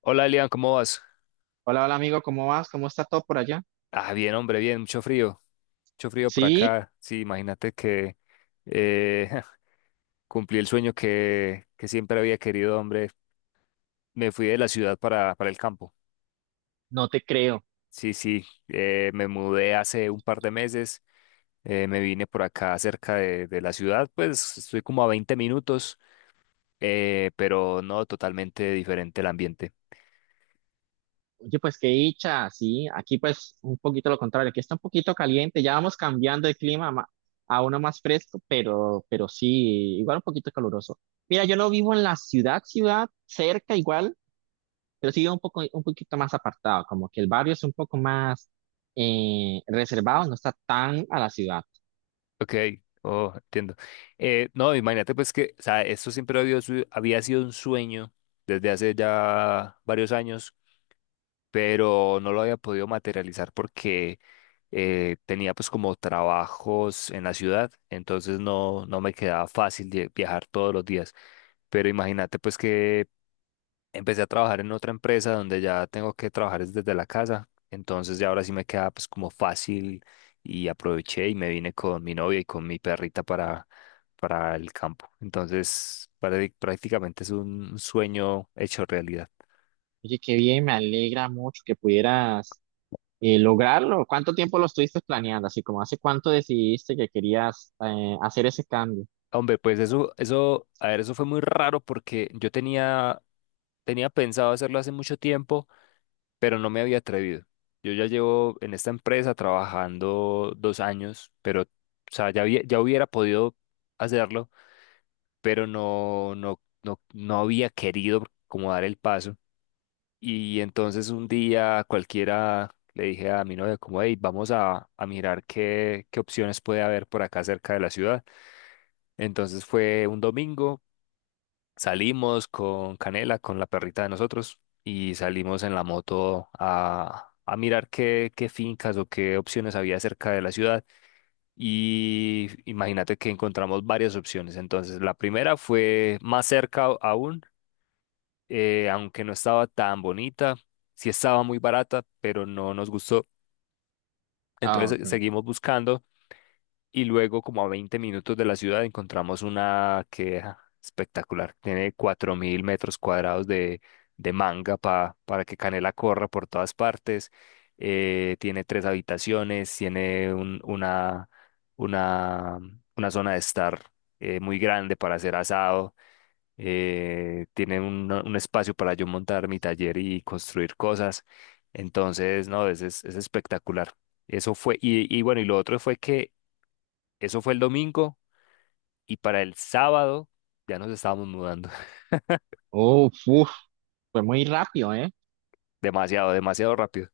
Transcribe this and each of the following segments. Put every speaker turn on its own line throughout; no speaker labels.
Hola Elian, ¿cómo vas?
Hola, hola amigo, ¿cómo vas? ¿Cómo está todo por allá?
Ah, bien, hombre, bien, mucho frío por
Sí,
acá. Sí, imagínate que eh, cumplí el sueño que siempre había querido, hombre. Me fui de la ciudad para el campo.
no te creo.
Sí, sí, me mudé hace un par de meses, me vine por acá cerca de la ciudad, pues estoy como a 20 minutos. Pero no totalmente diferente el ambiente.
Oye, pues qué dicha, sí, aquí pues un poquito lo contrario, aquí está un poquito caliente, ya vamos cambiando de clima a uno más fresco, pero sí, igual un poquito caluroso. Mira, yo no vivo en la ciudad, cerca igual, pero sí vivo un poquito más apartado, como que el barrio es un poco más reservado, no está tan a la ciudad.
Ok, oh, entiendo. No, imagínate pues que, o sea, esto siempre había, había sido un sueño desde hace ya varios años, pero no lo había podido materializar porque tenía pues como trabajos en la ciudad, entonces no, no me quedaba fácil de viajar todos los días. Pero imagínate pues que empecé a trabajar en otra empresa donde ya tengo que trabajar es desde la casa, entonces ya ahora sí me queda pues como fácil y aproveché y me vine con mi novia y con mi perrita para el campo. Entonces, prácticamente es un sueño hecho realidad.
Oye, qué bien, me alegra mucho que pudieras lograrlo. ¿Cuánto tiempo lo estuviste planeando? Así como, ¿hace cuánto decidiste que querías hacer ese cambio?
Hombre, pues eso, a ver, eso fue muy raro porque yo tenía pensado hacerlo hace mucho tiempo, pero no me había atrevido. Yo ya llevo en esta empresa trabajando dos años, pero, o sea, ya, ya hubiera podido hacerlo, pero no, no, no, no había querido como dar el paso. Y entonces un día cualquiera le dije a mi novia como, hey, vamos a mirar qué opciones puede haber por acá cerca de la ciudad. Entonces fue un domingo. Salimos con Canela, con la perrita de nosotros, y salimos en la moto a mirar qué fincas o qué opciones había cerca de la ciudad. Y imagínate que encontramos varias opciones. Entonces, la primera fue más cerca aún, aunque no estaba tan bonita, sí estaba muy barata, pero no nos gustó.
Ah,
Entonces,
ok.
seguimos buscando. Y luego, como a 20 minutos de la ciudad, encontramos una queja espectacular. Tiene 4.000 metros cuadrados de manga para que Canela corra por todas partes. Tiene tres habitaciones, tiene una, una zona de estar muy grande para hacer asado. Tiene un espacio para yo montar mi taller y construir cosas. Entonces, no, es espectacular. Eso fue, y bueno, y lo otro fue que eso fue el domingo y para el sábado ya nos estábamos mudando.
Oh, uf, fue muy rápido, ¿eh?
Demasiado, demasiado rápido.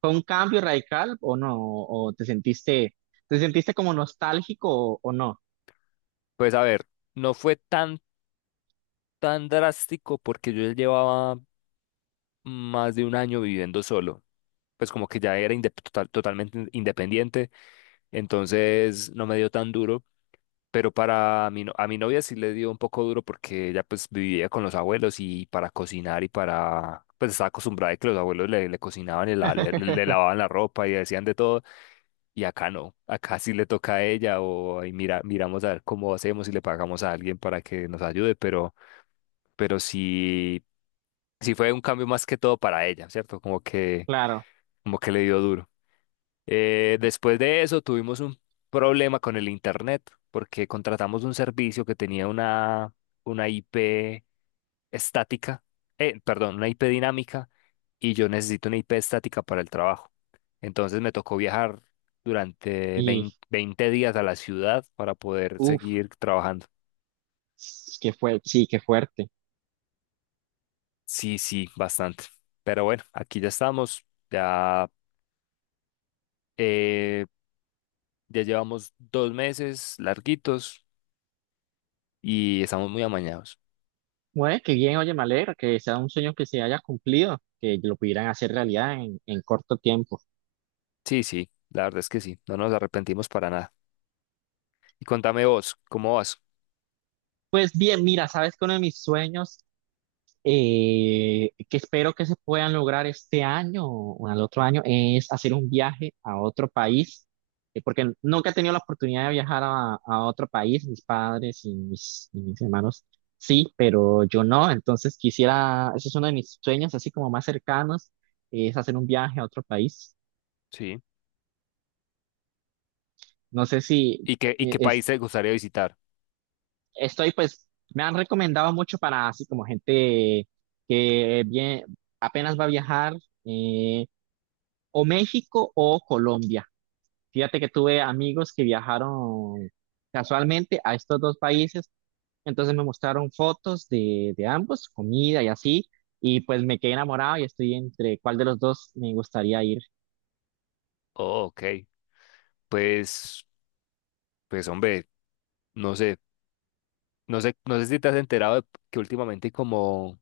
¿Fue un cambio radical o no? ¿O te sentiste como nostálgico o no?
Pues a ver, no fue tan drástico porque yo ya llevaba más de un año viviendo solo. Pues como que ya era totalmente independiente, entonces no me dio tan duro. Pero para mi, a mi novia sí le dio un poco duro porque ella pues vivía con los abuelos y para cocinar y para... Pues estaba acostumbrada a que los abuelos le cocinaban y lavaban la ropa y decían de todo. Y acá no, acá sí le toca a ella o ahí mira, miramos a ver cómo hacemos y le pagamos a alguien para que nos ayude, pero sí, sí fue un cambio más que todo para ella, ¿cierto?
Claro.
Como que le dio duro. Después de eso tuvimos un problema con el internet porque contratamos un servicio que tenía una IP estática, perdón, una IP dinámica y yo necesito una IP estática para el trabajo. Entonces me tocó viajar durante
Y,
20 20 días a la ciudad para poder
uff,
seguir trabajando.
qué fue, sí, qué fuerte.
Sí, sí, bastante. Pero bueno, aquí ya estamos, ya, eh, ya llevamos dos meses larguitos y estamos muy amañados.
Bueno, qué bien, oye, me alegra que sea un sueño que se haya cumplido, que lo pudieran hacer realidad en corto tiempo.
Sí, sí, la verdad es que sí, no nos arrepentimos para nada. Y contame vos, ¿cómo vas?
Pues bien, mira, sabes que uno de mis sueños que espero que se puedan lograr este año o al otro año, es hacer un viaje a otro país, porque nunca he tenido la oportunidad de viajar a otro país, mis padres y mis hermanos sí, pero yo no, entonces quisiera, ese es uno de mis sueños así como más cercanos, es hacer un viaje a otro país.
Sí.
No sé si
Y
eh,
qué
es-
país te gustaría visitar?
estoy pues, me han recomendado mucho para así como gente que bien, apenas va a viajar. eh, o México o Colombia. Fíjate que tuve amigos que viajaron casualmente a estos dos países, entonces me mostraron fotos de ambos, comida y así, y pues me quedé enamorado y estoy entre cuál de los dos me gustaría ir.
Oh, ok. Pues, pues hombre, no sé, no sé, no sé si te has enterado de que últimamente hay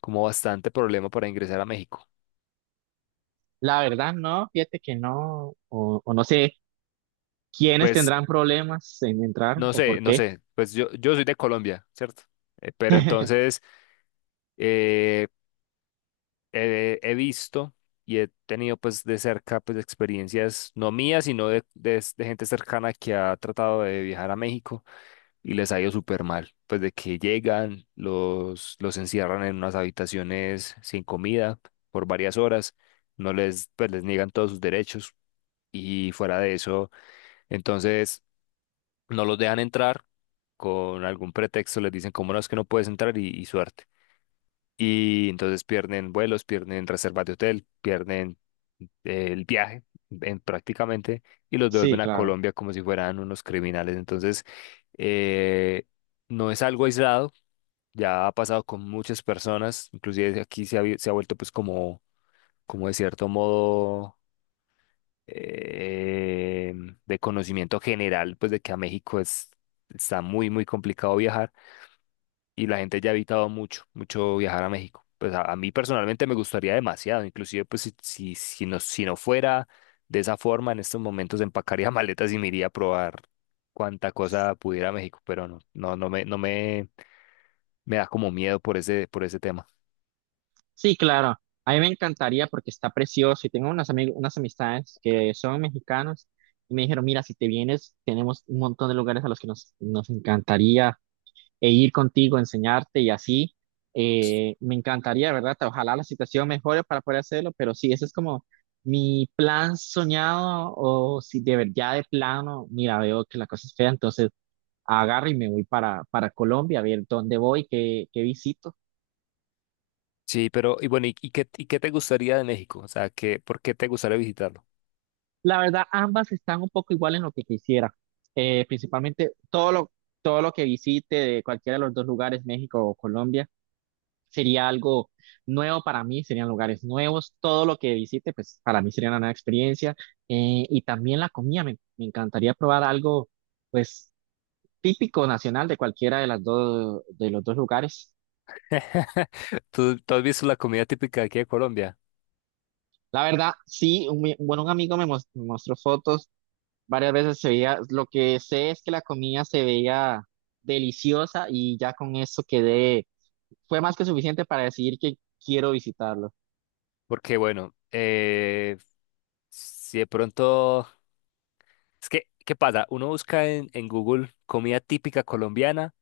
como bastante problema para ingresar a México.
La verdad, no, fíjate que no, o no sé quiénes
Pues,
tendrán problemas en entrar
no
o
sé,
por
no
qué.
sé, pues yo soy de Colombia, ¿cierto? Pero entonces eh, he visto y he tenido pues de cerca pues experiencias, no mías, sino de gente cercana que ha tratado de viajar a México y les ha ido súper mal. Pues de que llegan, los encierran en unas habitaciones sin comida por varias horas, no les, pues les niegan todos sus derechos y fuera de eso, entonces no los dejan entrar con algún pretexto, les dicen, como no es que no puedes entrar? Y suerte. Y entonces pierden vuelos, pierden reservas de hotel, pierden el viaje prácticamente y los devuelven
Sí,
a
claro.
Colombia como si fueran unos criminales. Entonces, eh, no es algo aislado, ya ha pasado con muchas personas, inclusive aquí se ha vuelto pues como de cierto modo eh, de conocimiento general, pues de que a México es, está muy, muy complicado viajar y la gente ya ha evitado mucho, mucho viajar a México. Pues a mí personalmente me gustaría demasiado, inclusive pues si no fuera de esa forma, en estos momentos empacaría maletas y me iría a probar cuánta cosa pudiera a México, pero no, no, no me, no me, me da como miedo por por ese tema.
Sí, claro. A mí me encantaría porque está precioso y tengo unas amistades que son mexicanos y me dijeron, mira, si te vienes, tenemos un montón de lugares a los que nos, nos encantaría e ir contigo, enseñarte y así. Me encantaría, ¿verdad? Ojalá la situación mejore para poder hacerlo, pero sí, ese es como mi plan soñado o si de verdad ya de plano, mira, veo que la cosa es fea, entonces agarro y me voy para Colombia a ver dónde voy, qué, qué visito.
Sí, pero y bueno, y qué te gustaría de México? O sea, por qué te gustaría visitarlo?
La verdad, ambas están un poco igual en lo que quisiera. Principalmente todo lo que visite de cualquiera de los dos lugares, México o Colombia, sería algo nuevo para mí, serían lugares nuevos. Todo lo que visite, pues para mí sería una nueva experiencia. Y también la comida, me encantaría probar algo, pues típico nacional de cualquiera de las dos, de los dos lugares.
Tú has visto la comida típica de aquí de Colombia?
La verdad, sí, un amigo me mostró fotos. Varias veces se veía, lo que sé es que la comida se veía deliciosa y ya con eso quedé, fue más que suficiente para decidir que quiero visitarlo.
Porque bueno, si de pronto, es que, ¿qué pasa? Uno busca en Google comida típica colombiana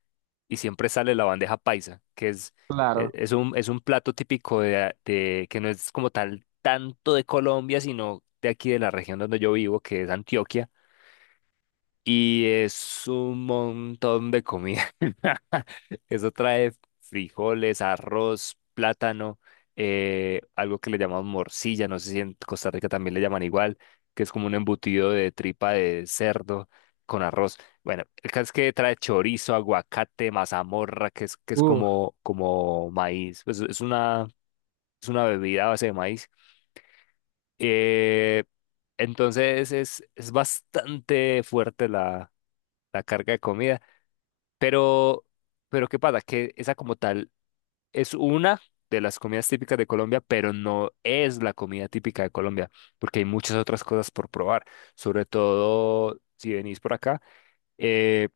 y siempre sale la bandeja paisa, que es, e-
Claro,
es un plato típico que no es como tal tanto de Colombia, sino de aquí de la región donde yo vivo, que es Antioquia. Y es un montón de comida. Eso trae frijoles, arroz, plátano, algo que le llamamos morcilla, no sé si en Costa Rica también le llaman igual, que es como un embutido de tripa de cerdo con arroz. Bueno, el caso es que trae chorizo, aguacate, mazamorra, que es
uff,
como maíz. Pues es una bebida a base de maíz. Eh, entonces es bastante fuerte la carga de comida. Pero, pero ¿qué pasa? Que esa como tal es una de las comidas típicas de Colombia, pero no es la comida típica de Colombia, porque hay muchas otras cosas por probar, sobre todo si venís por acá, eh,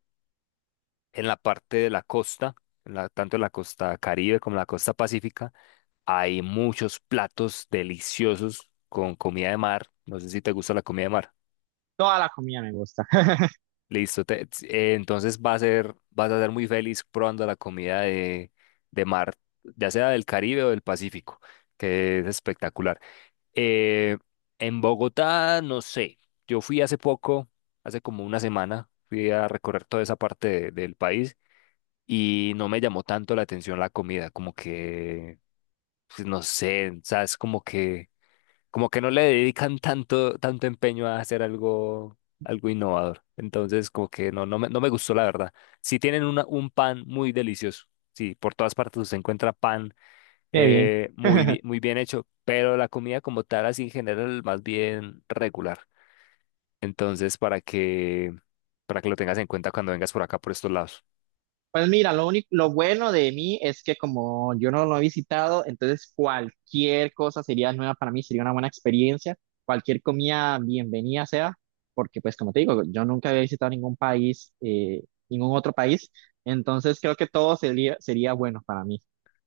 en la parte de la costa, tanto en la costa Caribe como en la costa Pacífica, hay muchos platos deliciosos con comida de mar. No sé si te gusta la comida de mar.
toda la comida me gusta.
Listo, entonces vas a ser muy feliz probando la comida de mar, ya sea del Caribe o del Pacífico, que es espectacular. Eh, en Bogotá, no sé, yo fui hace poco, hace como una semana, fui a recorrer toda esa parte del país y no me llamó tanto la atención la comida, como que, pues, no sé, o sea, es como que no le dedican tanto, tanto empeño a hacer algo, algo innovador. Entonces, como que no me gustó la verdad. Sí tienen un pan muy delicioso. Sí, por todas partes se encuentra pan
Qué bien.
muy bien hecho, pero la comida como tal, así en general, más bien regular. Entonces, para que lo tengas en cuenta cuando vengas por acá, por estos lados.
Pues mira, lo único, lo bueno de mí es que como yo no lo he visitado, entonces cualquier cosa sería nueva para mí, sería una buena experiencia, cualquier comida bienvenida sea, porque pues como te digo, yo nunca había visitado ningún país, ningún otro país, entonces creo que todo sería, sería bueno para mí.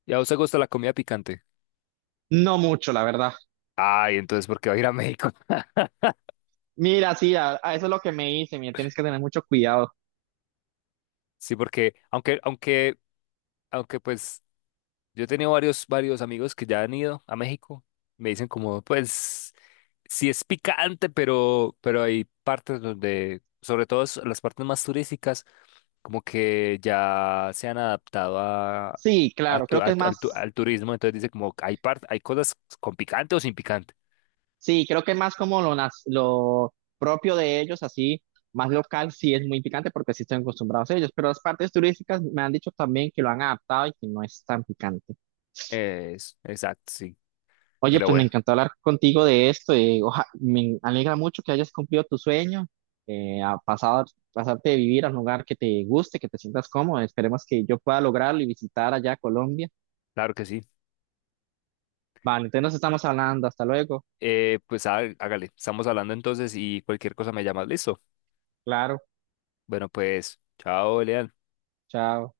¿Y a vos te gusta la comida picante?
No mucho, la verdad.
Ay, entonces, ¿por qué va a ir a México?
Mira, sí, a eso es lo que me hice, mira, tienes que tener mucho cuidado.
Sí, porque aunque pues yo he tenido varios amigos que ya han ido a México. Me dicen como, pues, sí es picante, pero hay partes donde, sobre todo las partes más turísticas, como que ya se han adaptado
Sí, claro, creo que
a
es
tu-
más.
al turismo. Entonces dice como, hay cosas con picante o sin picante.
Sí, creo que más como lo propio de ellos, así, más local, sí es muy picante porque sí están acostumbrados a ellos, pero las partes turísticas me han dicho también que lo han adaptado y que no es tan picante.
Es, exacto, sí.
Oye,
Pero
pues me
bueno,
encantó hablar contigo de esto, y, me alegra mucho que hayas cumplido tu sueño, eh, a pasar, pasarte de vivir a un lugar que te guste, que te sientas cómodo. Esperemos que yo pueda lograrlo y visitar allá Colombia.
claro que sí.
Vale, entonces nos estamos hablando, hasta luego,
Pues hágale, estamos hablando entonces y cualquier cosa me llamas, listo.
claro,
Bueno, pues, chao, Elian.
chao.